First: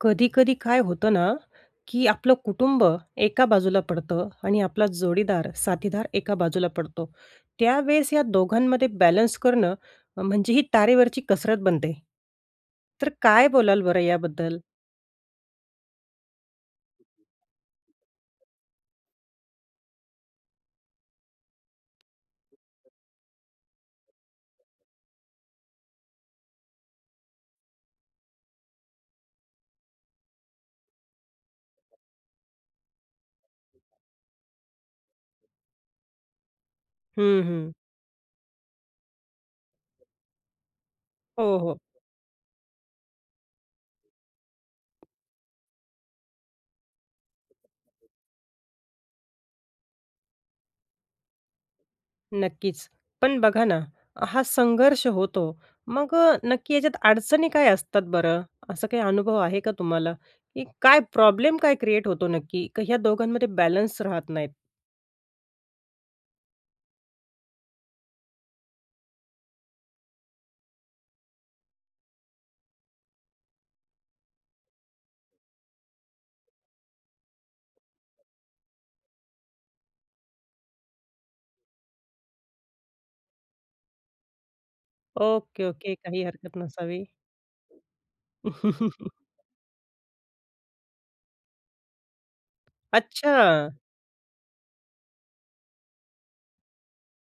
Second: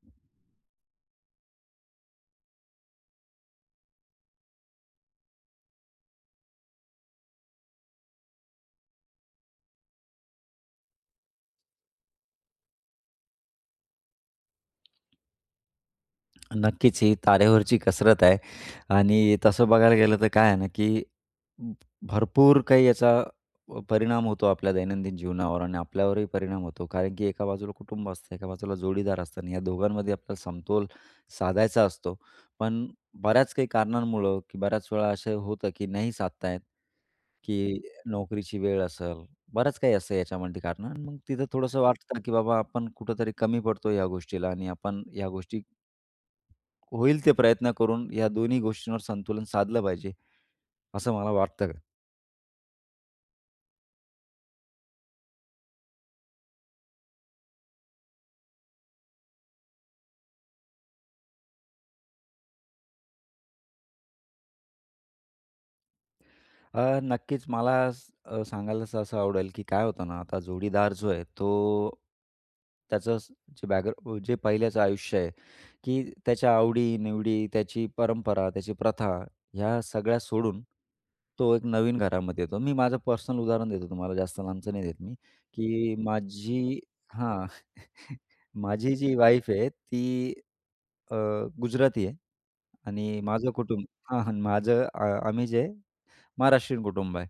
कधी-कधी काय होतं ना की आपलं कुटुंब एका बाजूला पडतं आणि आपला जोडीदार, साथीदार एका बाजूला पडतो. त्यावेळेस या दोघांमधे बॅलन्स करणं, म्हणजे ही तारेवरची कसरत बनते. तर काय बोलाल बरं याबद्दल? नक्कीच. ही तारेवरची कसरत आहे आणि तसं बघायला गेलं तर काय आहे ना? की भरपूर काही याचा प परिणाम होतो आपल्या दैनंदिन जीवनावर आणि आपल्यावरही परिणाम होतो. कारण की एका बाजूला कुटुंब असतं, एका बाजूला जोडीदार असतं आणि या दोघांमध्ये आपल्याला समतोल साधायचा असतो. पण बऱ्याच काही कारणांमुळं की बऱ्याच वेळा असं होतं की नाही साधता येत, हं, हं. की नोकरीची वेळ असेल बरंच काही असतं याच्यामध्ये कारण मग तिथं हो, हो. थोडंसं वाटतं ना की बाबा आपण कुठेतरी कमी पडतो ह्या गोष्टीला आणि आपण ह्या गोष्टी होईल ते प्रयत्न करून या दोन्ही गोष्टींवर संतुलन साधलं पाहिजे. असं मला वाटतं का नक्कीच. पण बघा ना. हा संघर्ष होतो मग अ, नक्की याच्यात अडचणी काय असतात बरं? असा काही अनुभव आहे का तुम्हाला, की काय प्रॉब्लेम काय क्रिएट होतो नक्की की ह्या दोघांमध्ये बॅलेन्स राहत नाहीत? अ, नक्कीच मला स अ, सांगायला सहसा आवडेल, की काय होतं ना? आता जोडीदार जो आहे तो त्याचं असं जे बॅग जे पहिल्याचं आयुष्य आहे, की त्याच्या आवडी-निवडी, त्याची परंपरा, त्याची प्रथा ह्या सगळ्या सोडून तो एक नवीन घरामध्ये येतो. मी माझं पर्सनल उदाहरण देतो तुम्हाला, जास्त लांबच नाही देत मी. Okay, okay. की काही हरकत माझी नसावी. हां. माझी जी वाईफ आहे ती अ, गुजराती आहे आणि माझं अच्छा! कुटुंब हां, हां. माझं अ, अ, आम्ही जे महाराष्ट्रीयन कुटुंब आहे.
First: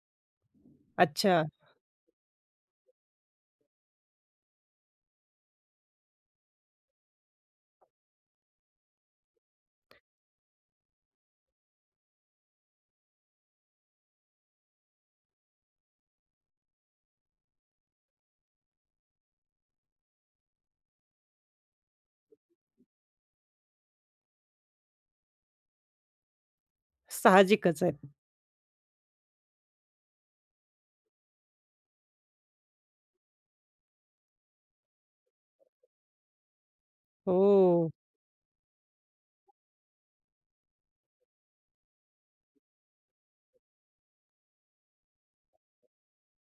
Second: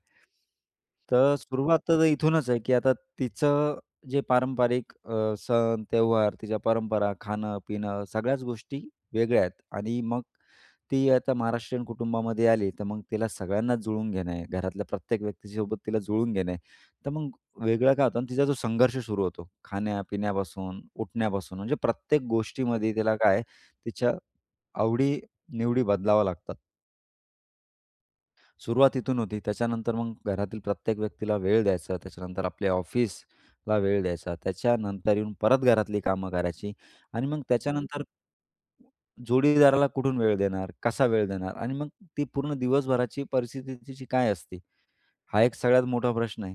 तर अच्छा. सुरुवात तर आता इथूनच आहे, की आता तिचं जे पारंपरिक अ, सण, त्यौहार, तिच्या परंपरा, खाणं-पिणं सगळ्याच गोष्टी वेगळ्या आहेत. आणि मग ती आता महाराष्ट्रीयन कुटुंबामध्ये आली तर मग तिला सगळ्यांनाच जुळवून घेणं आहे. घरातल्या प्रत्येक व्यक्तीच्यासोबत तिला जुळवून घेणं आहे. तर मग वेगळं काय होतं ना, तिचा जो संघर्ष सुरू होतो. खाण्या-पिण्यापासून उठण्यापासून म्हणजे प्रत्येक गोष्टीमध्ये तिला काय आहे, तिच्या आवडी-निवडी बदलावा लागतात. साहजिकच आहे. सुरुवात इथून होती. त्याच्यानंतर मग घरातील प्रत्येक व्यक्तीला वेळ द्यायचा. त्याच्यानंतर आपल्या ऑफिसला वेळ द्यायचा. त्याच्यानंतर येऊन परत घरातली कामं करायची आणि मग हो. त्याच्यानंतर जोडीदाराला कुठून वेळ देणार? कसा वेळ देणार? आणि मग ती पूर्ण दिवसभराची परिस्थिती तिची काय असते, हा एक सगळ्यात मोठा प्रश्न आहे.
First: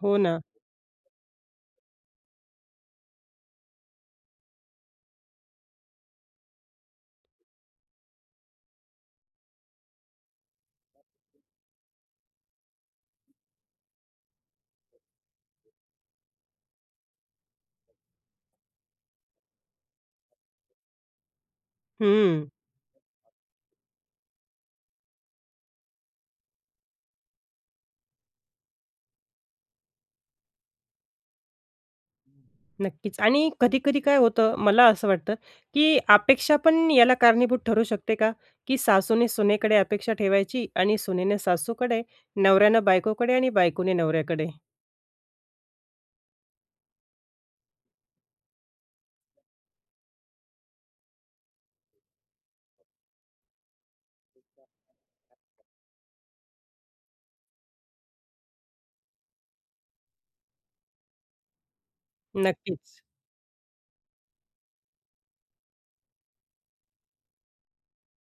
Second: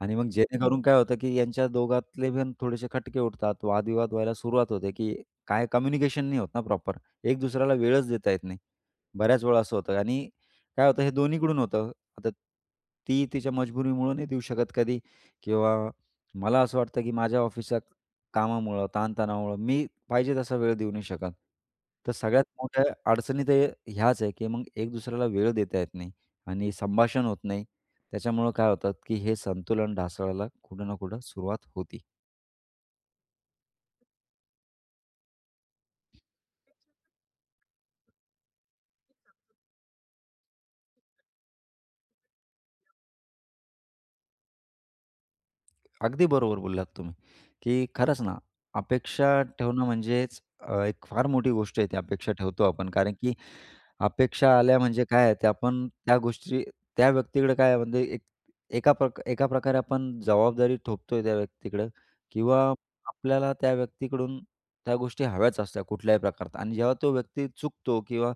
आणि हो मग ना. जेणेकरून काय होतं की यांच्या दोघातले पण थोडेसे खटके उठतात. वादविवाद व्हायला सुरुवात होते की काय कम्युनिकेशन नाही होतं ना प्रॉपर. एक दुसऱ्याला वेळच देता येत नाही. बऱ्याच वेळा असं होतं आणि काय होतं हे दोन्हीकडून होतं. आता ती तिच्या मजबुरीमुळे नाही देऊ शकत कधी किंवा मला असं वाटतं की माझ्या ऑफिसच्या कामामुळं ताण तणावामुळं मी पाहिजे तसा वेळ देऊ नाही शकत. तर सगळ्यात हं. मोठ्या अडचणी तर ह्याच आहे की मग एक दुसऱ्याला वेळ देता येत नाही आणि संभाषण होत नाही. त्याच्यामुळं काय होतं की हे संतुलन ढासळायला कुठं ना कुठं सुरुवात होती. नक्कीच. आणि कधी-कधी काय होतं मला असं वाटतं, की अपेक्षा पण याला कारणीभूत ठरू शकते का? की सासूने सुनेकडे अपेक्षा ठेवायची आणि सुनेने सासूकडे, नवऱ्यानं बायकोकडे आणि बायकोने नवऱ्याकडे? अगदी बरोबर बोललात तुम्ही. की खरंच ना अपेक्षा ठेवणं म्हणजेच अ, एक फार मोठी गोष्ट आहे ती अपेक्षा ठेवतो आपण कारण की अपेक्षा आल्या म्हणजे काय आहे? ते आपण त्या गोष्टी त्या व्यक्तीकडे काय आहे म्हणजे एक एकाप एकाप्रकारे आपण जबाबदारी थोपतोय त्या व्यक्तीकडं किंवा नक्कीच. आपल्याला त्या व्यक्तीकडून त्या गोष्टी हव्याच असत्या कुठल्याही प्रकारात आणि जेव्हा तो व्यक्ती चुकतो किंवा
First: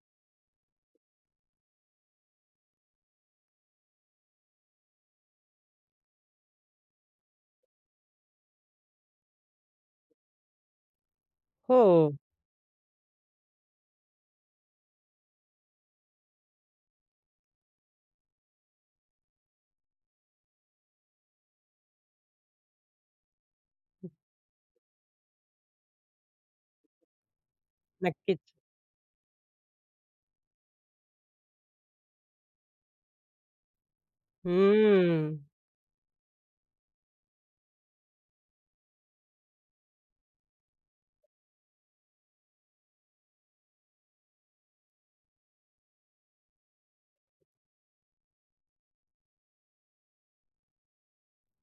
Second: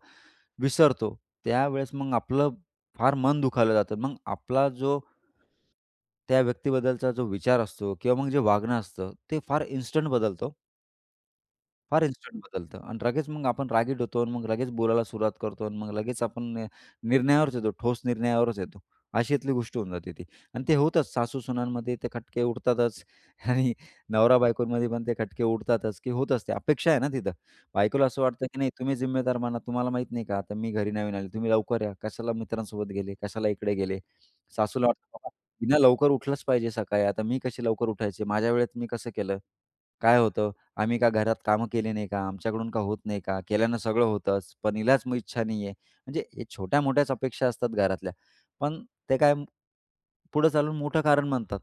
विसरतो, त्यावेळेस मग आपलं फार मन दुखावलं जातं. मग आपला जो त्या व्यक्तीबद्दलचा जो विचार असतो किंवा मग जे वागणं असतं ते फार इन्स्टंट बदलतं हो. फार हो. इन्स्टंट बदलतं आणि लगेच मग आपण रागीट होतो आणि मग लगेच बोलायला सुरुवात करतो आणि मग लगेच आपण नि निर्णयावरच येतो. ठोस निर्णयावरच येतो. अशातली गोष्ट होऊन जाते ती आणि ते होतच. सासू-सुनांमध्ये ते खटके उडतातच आणि नवरा-बायकोंमध्ये पण ते खटके उडतातच की होतच ते. अपेक्षा आहे ना तिथं. बायकोला असं नक्कीच. वाटतं की "नाही तुम्ही जिम्मेदार बना. तुम्हाला माहीत नाही का आता मी घरी नवीन आली. तुम्ही लवकर या. कशाला मित्रांसोबत गेले? कशाला इकडे गेले?" सासूला वाटतं, हम्म. "हिनं लवकर उठलंच पाहिजे सकाळी. आता मी कशी लवकर उठायचे. माझ्या वेळेत मी कसं केलं. काय होतं. आम्ही का घरात कामं केली नाही का. आमच्याकडून का होत नाही का? केल्यानं सगळं होतंच. पण हिलाच इच्छा नाहीये." म्हणजे या छोट्या-मोठ्याच अपेक्षा असतात घरातल्या, पण ते काय पुढे चालून मोठं कारण म्हणतात.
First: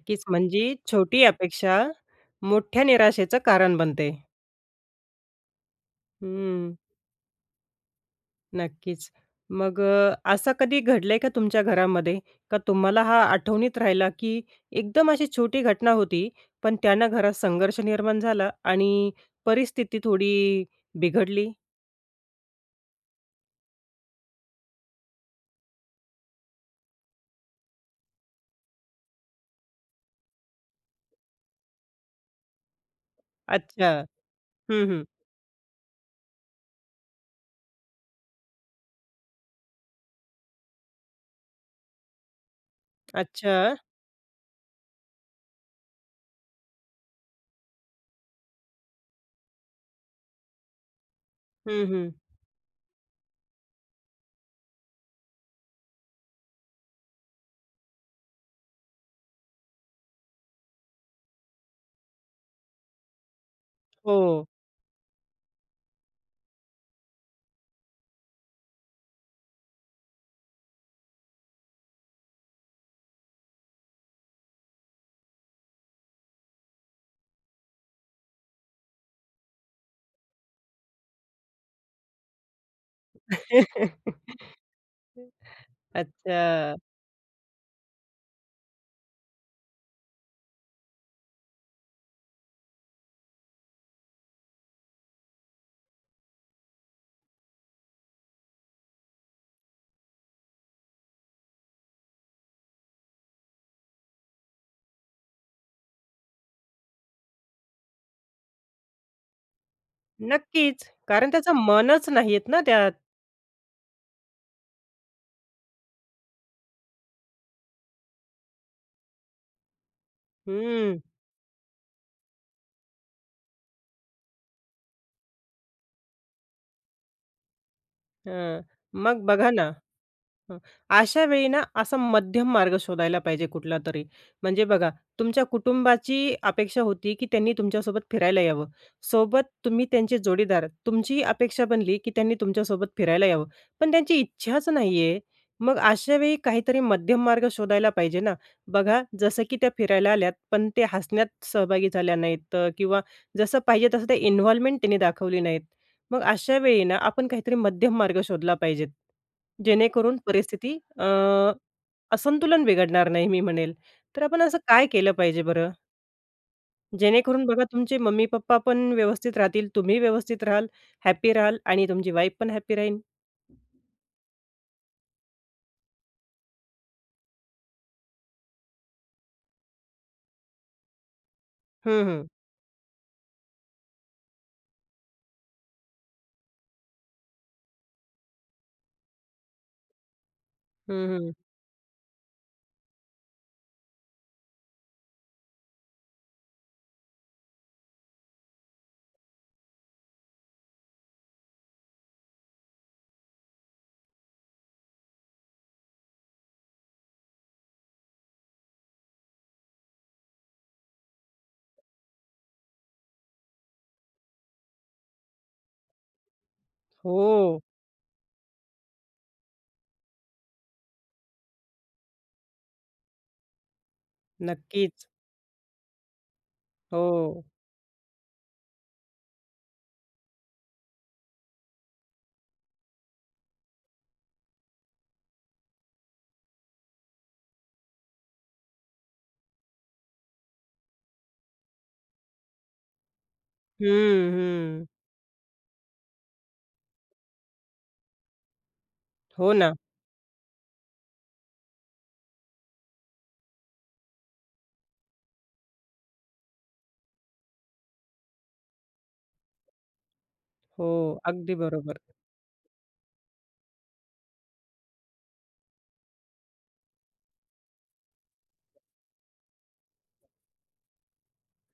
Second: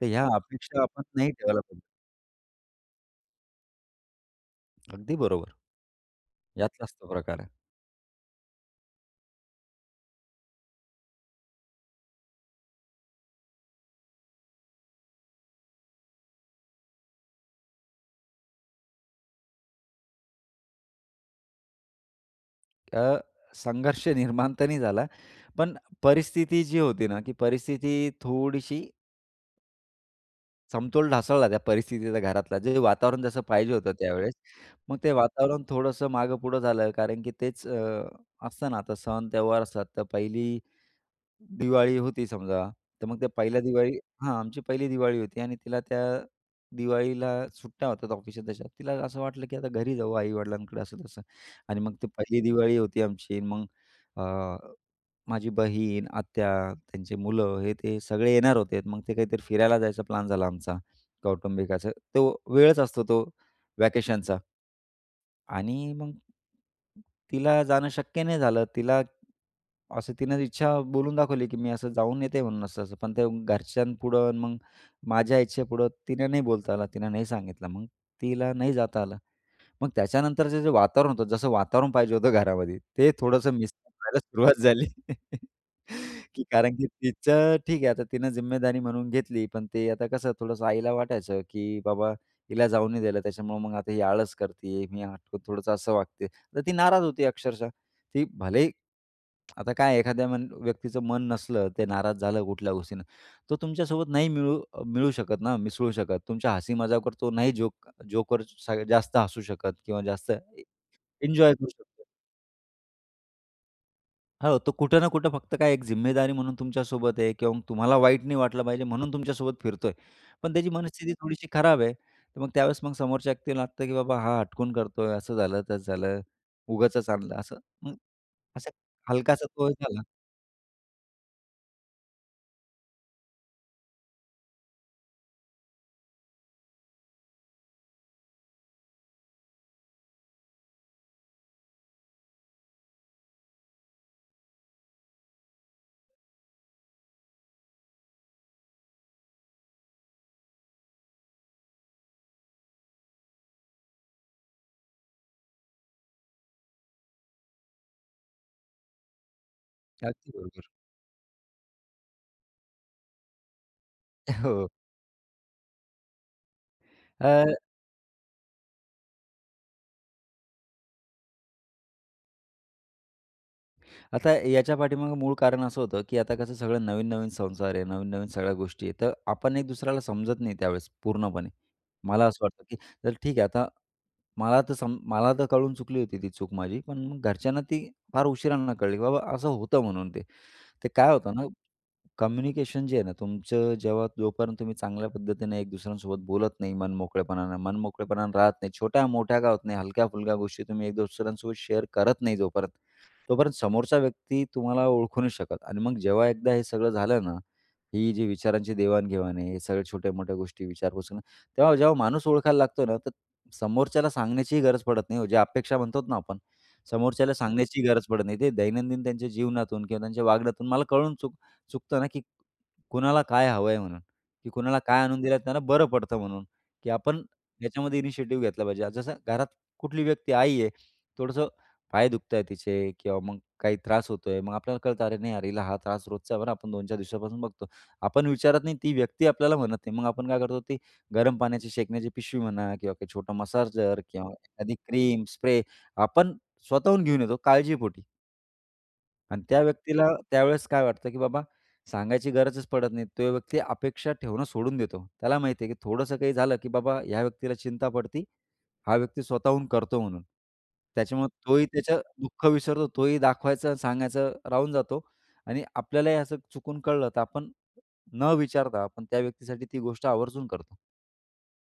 तर ह्या म्हणजे अपेक्षा आपण छोटी नाही ठेवायला अपेक्षा पाहिजे. मोठ्या निराशेचं कारण बनते. अगदी बरोबर. हं. यातलाच तो प्रकार आहे. नक्कीच. मग अ, असं कधी घडलंय का तुमच्या घरामध्ये, का तुम्हाला हा आठवणीत राहिला की एकदम अशी छोटी घटना होती. पण त्यानं घरात संघर्ष निर्माण झाला आणि परिस्थिती थोडी बिघडली? अ, संघर्ष निर्माण तर नाही झाला. पण परिस्थिती जी होती ना की परिस्थिती थोडीशी समतोल ढासळला त्या परिस्थितीचा घरातला. जे वातावरण जसं पाहिजे अच्छा. होतं त्यावेळेस. हं, मग हं. ते वातावरण थोडंसं मागं पुढं झालं कारण की तेच अ, असतं ना आता सण-त्यौहार असतात तर पहिली दिवाळी होती समजा, तर मग त्या पहिल्या अच्छा. दिवाळी हां. आमची पहिली दिवाळी होती आणि तिला त्या दिवाळीला सुट्ट्या होत्यात ऑफिसात तशा. तिला असं वाटलं, की आता घरी जाऊ आई-वडिलांकडे असं-तसं आणि हं, मग ती हं. पहिली दिवाळी होती आमची. मग अ, माझी बहीण, आत्या, त्यांची मुलं हे ते सगळे येणार होते. मग ते काहीतरी फिरायला जायचा प्लॅन झाला आमचा कौटुंबिक असं. तो वेळच असतो तो व्हॅकेशनचा. हो. आणि मग तिला जाणं शक्य नाही झालं. तिला असं तिनं इच्छा बोलून दाखवली की मी असं जाऊन येते म्हणून असं-असं, पण ते घरच्यांपुढं मग माझ्या इच्छेपुढं तिनं नाही बोलता आलं तिनं नाही सांगितलं मग, तिला नाही जाता आलं. मग त्याच्यानंतरचं जे वातावरण होतं जसं वातावरण पाहिजे होतं घरामध्ये ते थोडंसं मिस [unintelligible] व्हायला सुरुवात झाली. की कारण अच्छा. की तिचं ठीक आहे आता तिनं जिम्मेदारी म्हणून घेतली. पण ते आता कसं थोडंसं आईला वाटायचं, की "बाबा हिला जाऊ नाही द्यायला त्याच्यामुळं मग आता ही आळस करतीये. मी थोडंसं असं वागते" तर ती नाराज होती अक्षरशः. ती भलेही आता काय एखाद्या मन व्यक्तीचं मन नसलं ते नाराज झालं कुठल्या गोष्टीनं. तो तुमच्यासोबत नाही मिळू अ, मिळू शकत ना, मिसळू शकत. तुमच्या हसी-मजाकवर तो नाही जोक जोकर स जास्त हसू शकत किंवा जास्त ए नक्कीच. कारण एन्जॉय त्याचं करू शकतो. मनच नाहीयेत ना त्यात. हो, तो कुठं ना कुठं फक्त काय एक जिम्मेदारी म्हणून तुमच्यासोबत आहे किंवा मग तुम्हाला वाईट नाही वाटलं पाहिजे म्हणून तुमच्यासोबत फिरतोय. पण त्याची हं. मनस्थिती थोडीशी खराब आहे. तर मग त्यावेळेस मग समोरच्या व्यक्तीला लागतं की बाबा हा हटकून करतोय. असं झालं, तसं झालं, उगाचच आणलं असं. मग हां. असा मग हलकासा बघा तो ना एक झाला. हं. अशावेळी ना असा मध्यम मार्ग शोधायला पाहिजे कुठलातरी. म्हणजे बघा तुमच्या कुटुंबाची अपेक्षा होती, की त्यांनी तुमच्यासोबत फिरायला यावं. सोबत तुम्ही त्यांचे जोडीदार तुमची अपेक्षा बनली की त्यांनी तुमच्यासोबत फिरायला यावं. पण त्यांची इच्छाच नाही आहे, मग अशावेळी काहीतरी मध्यम मार्ग शोधायला पाहिजे ना? बघा जसं की त्या फिरायला आल्यात. पण ते हसण्यात सहभागी झाल्या नाहीत किंवा जसं पाहिजे तसं ते इन्व्हॉल्वमेंट त्यांनी दाखवली नाहीत. मग अशावेळी ना आपण काहीतरी मध्यम मार्ग शोधला पाहिजे. जेणेकरून अगदी बरोबर. परिस्थिती अ, असंतुलन बिघडणार नाही, मी म्हणेल. तर आपण असं हो. काय केलं पाहिजे बरं? जेणेकरून अ बघा तुमचे मम्मी-पप्पा पण व्यवस्थित राहतील तुम्ही व्यवस्थित राहाल. हॅपी राहाल. आणि तुमची वाईफ पण हॅपी राहील. आता याच्या पाठीमागं मूळ कारण असं होतं की आता कसं सगळं नवीन-नवीन संसार आहे. नवीन-नवीन सगळ्या गोष्टी आहे. तर आपण एक दुसऱ्याला समजत नाही, त्यावेळेस पूर्णपणे. हं, हं. मला असं वाटतं की तर ठीक आहे आता मला तर सम मला तर कळून चुकली होती ती चूक माझी. पण घरच्यांना ती फार उशिरांना कळली की बाबा असं होतं म्हणून ते. ते हं, काय हं. होतं ना कम्युनिकेशन जे आहे ना तुमचं जेव्हा जोपर्यंत तुम्ही चांगल्या पद्धतीनं एक दुसऱ्यांसोबत बोलत नाही, मन मोकळेपणानं मनमोकळेपणानं राहत नाही. छोट्या-मोठ्या का होत नाही. हलक्या-फुलक्या गोष्टी तुम्ही एक दुसऱ्यांसोबत शेअर करत नाही जोपर्यंत, तोपर्यंत समोरचा व्यक्ती तुम्हाला ओळखू नाही शकत. आणि मग जेव्हा एकदा हे सगळं झालं ना, ही जी विचारांची देवाणघेवाण आहे. हे सगळ्या छोट्या-मोठ्या गोष्टी विचारपूस आहे ना. तेव्हा जेव्हा माणूस ओळखायला लागतो ना तर समोरच्याला सांगण्याचीही गरज पडत नाही ओ, जे अपेक्षा म्हणतो ना आपण. समोरच्याला हो. सांगण्याची गरज पडत नाही ते दैनंदिन त्यांच्या जीवनातून किंवा त्यांच्या वागण्यातून मला कळून चुक चुकतं ना की कुणाला काय हवं आहे म्हणून? की कुणाला नक्कीच. काय आणून दिलं त्यांना बरं पडतं म्हणून, की आपण हो. याच्यामध्ये इनिशिएटिव्ह घेतला पाहिजे. जसं घरात कुठली व्यक्ती आई आहे, थोडंसं पाय दुखत आहेत तिचे किंवा मग काही त्रास होतोय. मग आपल्याला कळतं अरे नाही अरे, हा त्रास रोजचा बरं, आपण 2-4 दिवसापासून बघतो. आपण विचारत नाही. ती व्यक्ती आपल्याला म्हणत नाही. मग आपण काय करतो? ते गरम पाण्याची शेकण्याची पिशवी म्हणा किंवा काही छोटं मसाजर किंवा हम्म, एखादी हम्म. क्रीम, स्प्रे आपण स्वतःहून घेऊन येतो काळजीपोटी. आणि हो त्या ना. व्यक्तीला त्यावेळेस काय वाटतं की बाबा सांगायची गरजच पडत नाही. तो व्यक्ती अपेक्षा ठेवणं सोडून देतो. त्याला माहिती आहे की थोडंसं काही झालं की बाबा ह्या व्यक्तीला चिंता पडती, हा व्यक्ती स्वतःहून करतो म्हणून. हो, त्याच्यामुळं अगदी तोही बरोबर. त्याचं दुःख विसरतो तोही दाखवायचं अन सांगायचं राहून जातो आणि आपल्यालाही असं चुकून कळलं तर आपण न विचारता आपण त्या व्यक्तीसाठी ती गोष्ट आवर्जून करतो.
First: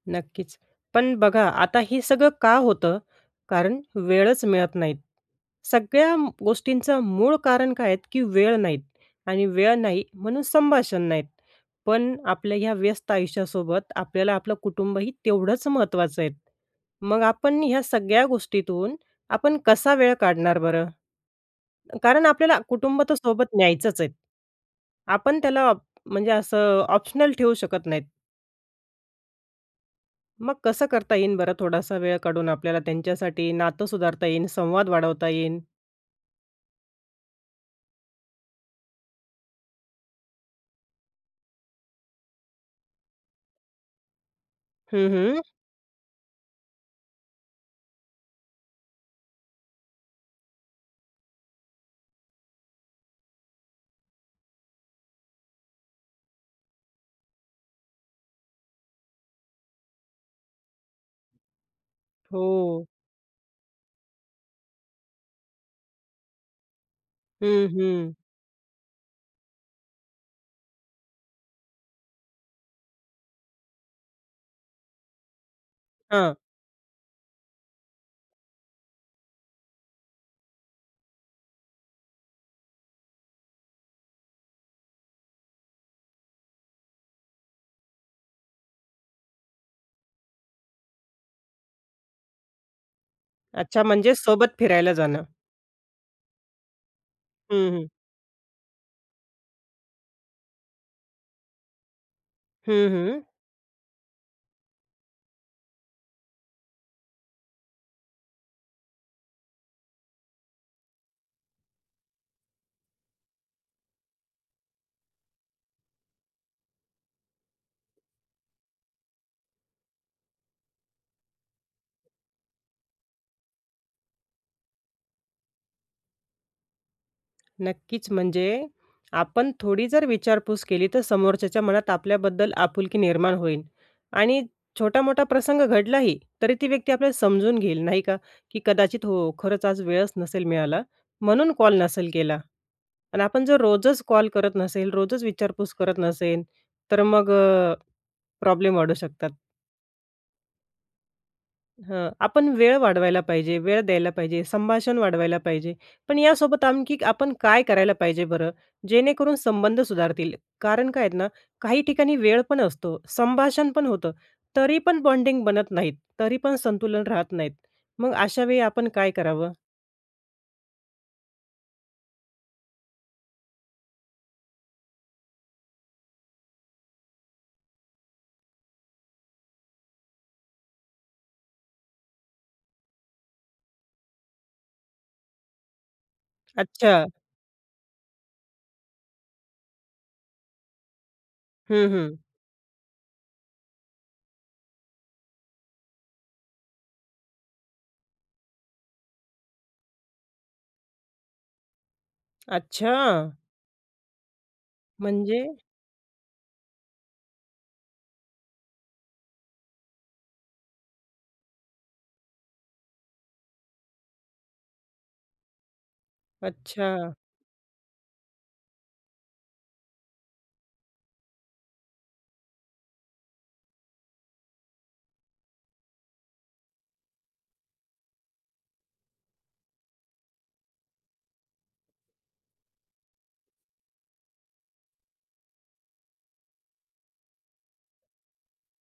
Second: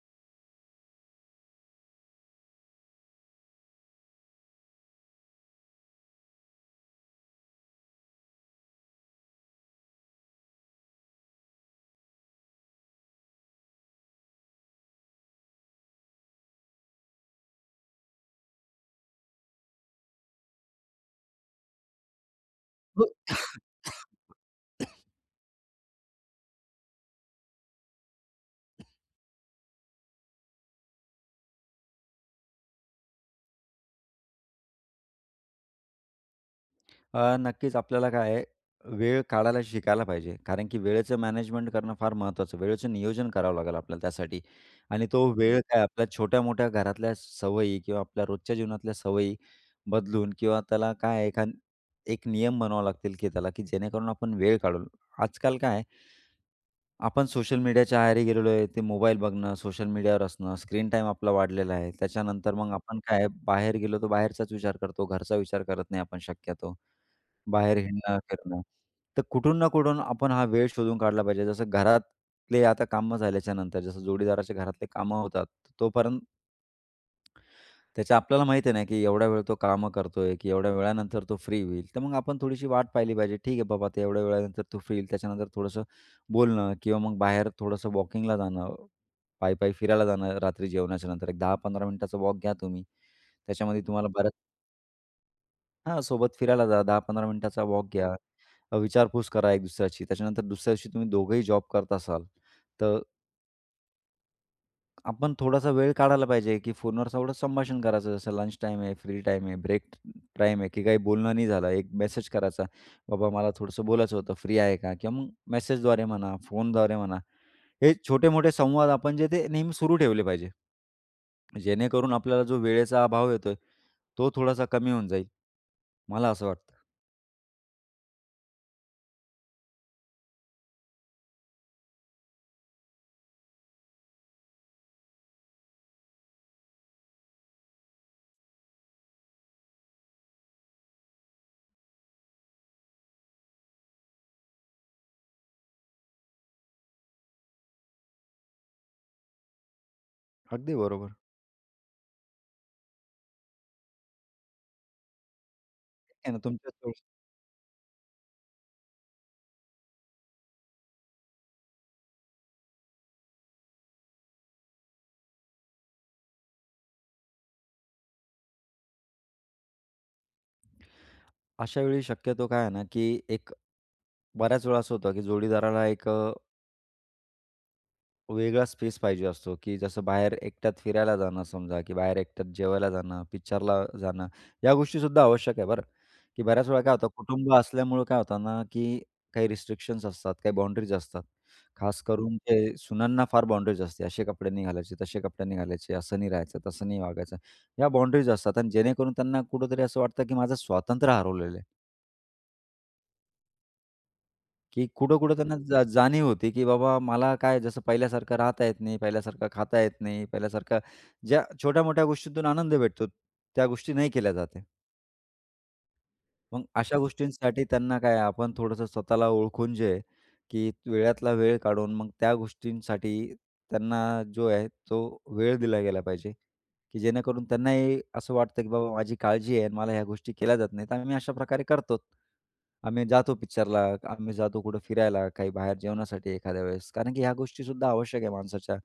नक्कीच. पण बघा, आता हे सगळं का होतं? कारण वेळच मिळत नाहीत. सगळ्या म गोष्टींचं मूळ कारण काय आहेत की वेळ नाहीत, आणि वेळ नाही म्हणून संभाषण नाहीत. पण आपल्या ह्या व्यस्त आयुष्यासोबत आपल्याला आपलं कुटुंबही तेवढंच महत्त्वाचं आहे. मग आपण ह्या सगळ्या गोष्टीतून आपण कसा वेळ काढणार बरं? कारण आपल्याला कुटुंब तर सोबत न्यायचंच आहे. आपण त्याला अप म्हणजे असं ऑप्शनल ठेवू शकत नाहीत. मग कसं करता येईन बरं थोडासा वेळ काढून आपल्याला त्यांच्यासाठी नातं सुधारता येईन, संवाद वाढवता येईन? अ, नक्कीच आपल्याला काय आहे अ, वेळ काढायला शिकायला पाहिजे. कारण की वेळेचं मॅनेजमेंट करणं फार महत्त्वाचं. वेळेचं नियोजन करावं लागेल आपल्याला त्यासाठी आणि हं, तो हं. वेळ काय आपल्या छोट्या-मोठ्या घरातल्या सवयी किंवा आपल्या रोजच्या जीवनातल्या सवयी बदलून किंवा त्याला काय आहे एखान एक नियम बनवावे लागतील की चला की जेणेकरून आपण वेळ काढून आजकाल काय आहे? आपण सोशल मीडियाच्या आहारी गेलेलो आहे. ते मोबाईल बघणं सोशल मीडियावर असणं, स्क्रीन टाईम आपला वाढलेला आहे. त्याच्यानंतर मग हो. आपण काय आहे? बाहेर गेलो तर बाहेरचाच विचार करतो घरचा विचार करत नाही आपण शक्यतो, हं, बाहेर हं. हिडणं, फिरणं. तर कुठून ना कुठून आपण हा वेळ शोधून काढला पाहिजे. जसं घरातले आता कामं झाल्याच्यानंतर जसं जोडीदाराच्या घरातले कामं होतात तोपर्यंत हां. त्याच्या आपल्याला माहीत आहे ना की एवढ्या वेळ तो कामं करतोय की एवढ्या वेळानंतर तो फ्री होईल, तर मग आपण थोडीशी वाट पाहिली पाहिजे. ठीक आहे बाबा ते एवढ्या वेळानंतर तो फ्री येईल त्याच्यानंतर थोडंसं, बोलणं किंवा मग बाहेर थोडंसं वॉकिंगला जाणं. पायी-पायी फिरायला जाणं रात्री जेवणाच्यानंतर. एक 10-15 मिनिटाचा वॉक घ्या तुम्ही त्याच्यामध्ये अच्छा, तुम्हाला म्हणजेच बऱ्याच सोबत फिरायला जाणं. हां, सोबत फिरायला जा, 10-15 मिनिटाचा हं, वॉक हं. घ्या, अ, विचारपूस करा एक दुसऱ्याची. त्याच्यानंतर दुसऱ्याशी तुम्ही दोघंही जॉब करत असाल हं, तर हं. आपण थोडासा वेळ काढायला पाहिजे की फोनवर सगळं संभाषण करायचं. जसं लंच टाईम आहे, फ्री टाईम आहे, ब्रेक टाईम आहे की काही बोलणं नाही झालं, एक मेसेज करायचा, "बाबा, मला थोडंसं बोलायचं होतं फ्री आहे का?" किंवा मग मेसेजद्वारे म्हणा, फोनद्वारे म्हणा. हे छोटे-मोठे संवाद आपण जे ते नेहमी सुरू ठेवले पाहिजे, जेणेकरून आपल्याला जो वेळेचा अभाव येतोय, तो थोडासा कमी होऊन जाईल. मला असं वाटतं. नक्कीच, म्हणजे आपण थोडी जर विचारपूस केली तर समोरच्याच्या मनात आपल्याबद्दल आपुलकी निर्माण होईल. आणि छोटा-मोठा प्रसंग घडलाही तरी ती व्यक्ती आपल्याला समजून घेईल, नाही का? की "कदाचित हो, खरंच आज वेळच नसेल मिळाला म्हणून कॉल नसेल केला." आणि आपण जर रोजच कॉल करत नसेल, रोजच विचारपूस करत नसेल, तर अ, मग अ, प्रॉब्लेम वाढू शकतात. अगदी बरोबर. हां. आपण वेळ वाढवायला पाहिजे. वेळ द्यायला पाहिजे. संभाषण वाढवायला पाहिजे. पण काय आहे ना यासोबत तुमच्याच जवळ आणखी आपण काय करायला पाहिजे बरं? जेणेकरून संबंध सुधारतील. कारण काय आहे ना, काही ठिकाणी वेळ पण असतो, संभाषण पण होतं. तरी पण बॉन्डिंग बनत नाहीत, तरी पण संतुलन राहत नाहीत, मग अशावेळी आपण काय करावं? अशावेळी शक्यतो काय आहे ना की एक बऱ्याचवेळा असं होतं की जोडीदारांना एक अ वेगळा स्पेस पाहिजे असतो की जसं बाहेर एकट्यात फिरायला जाणं समजा की बाहेर एकट्यात जेवायला जाणं, पिक्चरला जाणं या गोष्टीसुद्धा आवश्यक आहे बरं. की बऱ्याच वेळा काय अच्छा. होतं कुटुंब असल्यामुळं काय होतं ना की काही रिस्ट्रिक्शन्स असतात. काही बाउंडरीज असतात. हं, खास हं. करून ते सुनांना फार बाउंडरीज असते. असे कपडे नाही घालायचे, तसे कपडे नाही घालायचे, असं नाही राहायचं, तसं नाही वागायचं, या बाउंडरीज असतात आणि जेणेकरून त्यांना कुठेतरी असं वाटतं की माझं स्वातंत्र्य हरवलेलं आहे. अच्छा! की कुठं-कुठं म्हणजे? त्यांना जा जाणीव होती की बाबा मला काय जसं पहिल्यासारखं राहता येत नाही, पहिल्यासारखं खाता येत नाही, पहिल्यासारखं ज्या छोट्या-मोठ्या गोष्टीतून आनंद भेटतो त्या गोष्टी नाही केल्या जात आहे. मग अशा अच्छा. गोष्टींसाठी त्यांना काय आपण थोडंसं स्वतःला ओळखून जे आहे, की वेळातला वेळ काढून मग त्या गोष्टींसाठी त्यांना जो आहे तो वेळ दिल्या गेला पाहिजे. की जेणेकरून त्यांनाही असं वाटतं की बाबा माझी काळजी आहे आणि मला ह्या गोष्टी केल्या जात नाहीत. आम्ही अशाप्रकारे करतोच. आम्ही जातो पिक्चरला. आम्ही जातो कुठं फिरायला. काही बाहेर जेवणासाठी एखाद्या वेळेस. कारण की ह्या गोष्टीसुद्धा आवश्यक आहे माणसाच्या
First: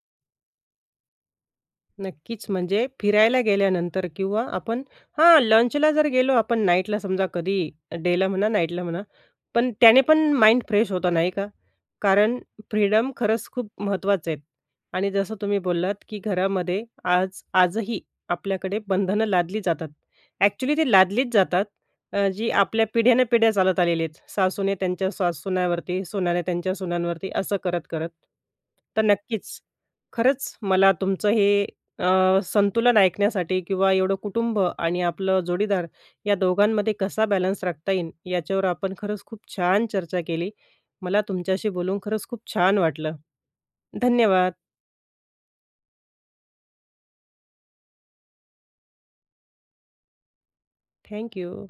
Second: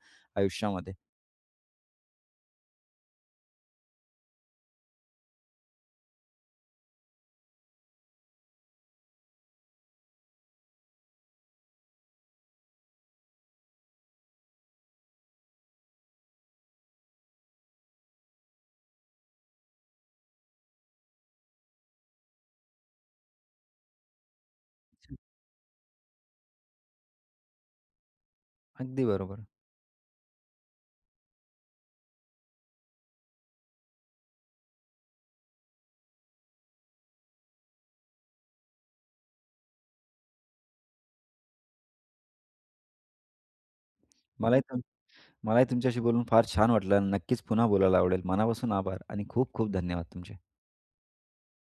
आयुष्यामध्ये. नक्कीच. म्हणजे फिरायला गेल्यानंतर किंवा आपण हां. लंचला जर गेलो आपण नाईटला समजा कधी डेला म्हणा, नाईटला म्हणा पण त्याने पण माइंड फ्रेश होतं, नाही का? कारण फ्रीडम खरंच खूप महत्त्वाचे आहेत. आणि जसं तुम्ही बोललात की घरामध्ये आज आजही आपल्याकडे बंधनं लादली जातात. अ‍ॅक्चुअली ते लादलीच जातात अ, जी आपल्या पिढ्यान-पिढ्या चालत आलेली आहेत. सासूने त्यांच्या सा सुन्यावरती सूनांनी त्यांच्या सुनांवरती असं करत-करत. तर अगदी बरोबर. नक्कीच. खरंच मला तुमचं हे अ, संतुलन ऐकण्यासाठी किंवा एवढं कुटुंब आणि आपलं जोडीदार या दोघांमध्ये कसा बॅलन्स राखता येईल याच्यावर आपण खरंच खूप छान चर्चा केली. मला तुमच्याशी बोलून खरंच खूप छान वाटलं. धन्यवाद! मलाही तुम मलाही तुमच्याशी बोलून फार छान वाटलं आणि नक्कीच पुन्हा बोलायला आवडेल. मनापासून आभार आणि खूप-खूप धन्यवाद! तुमचे. थँक्यू.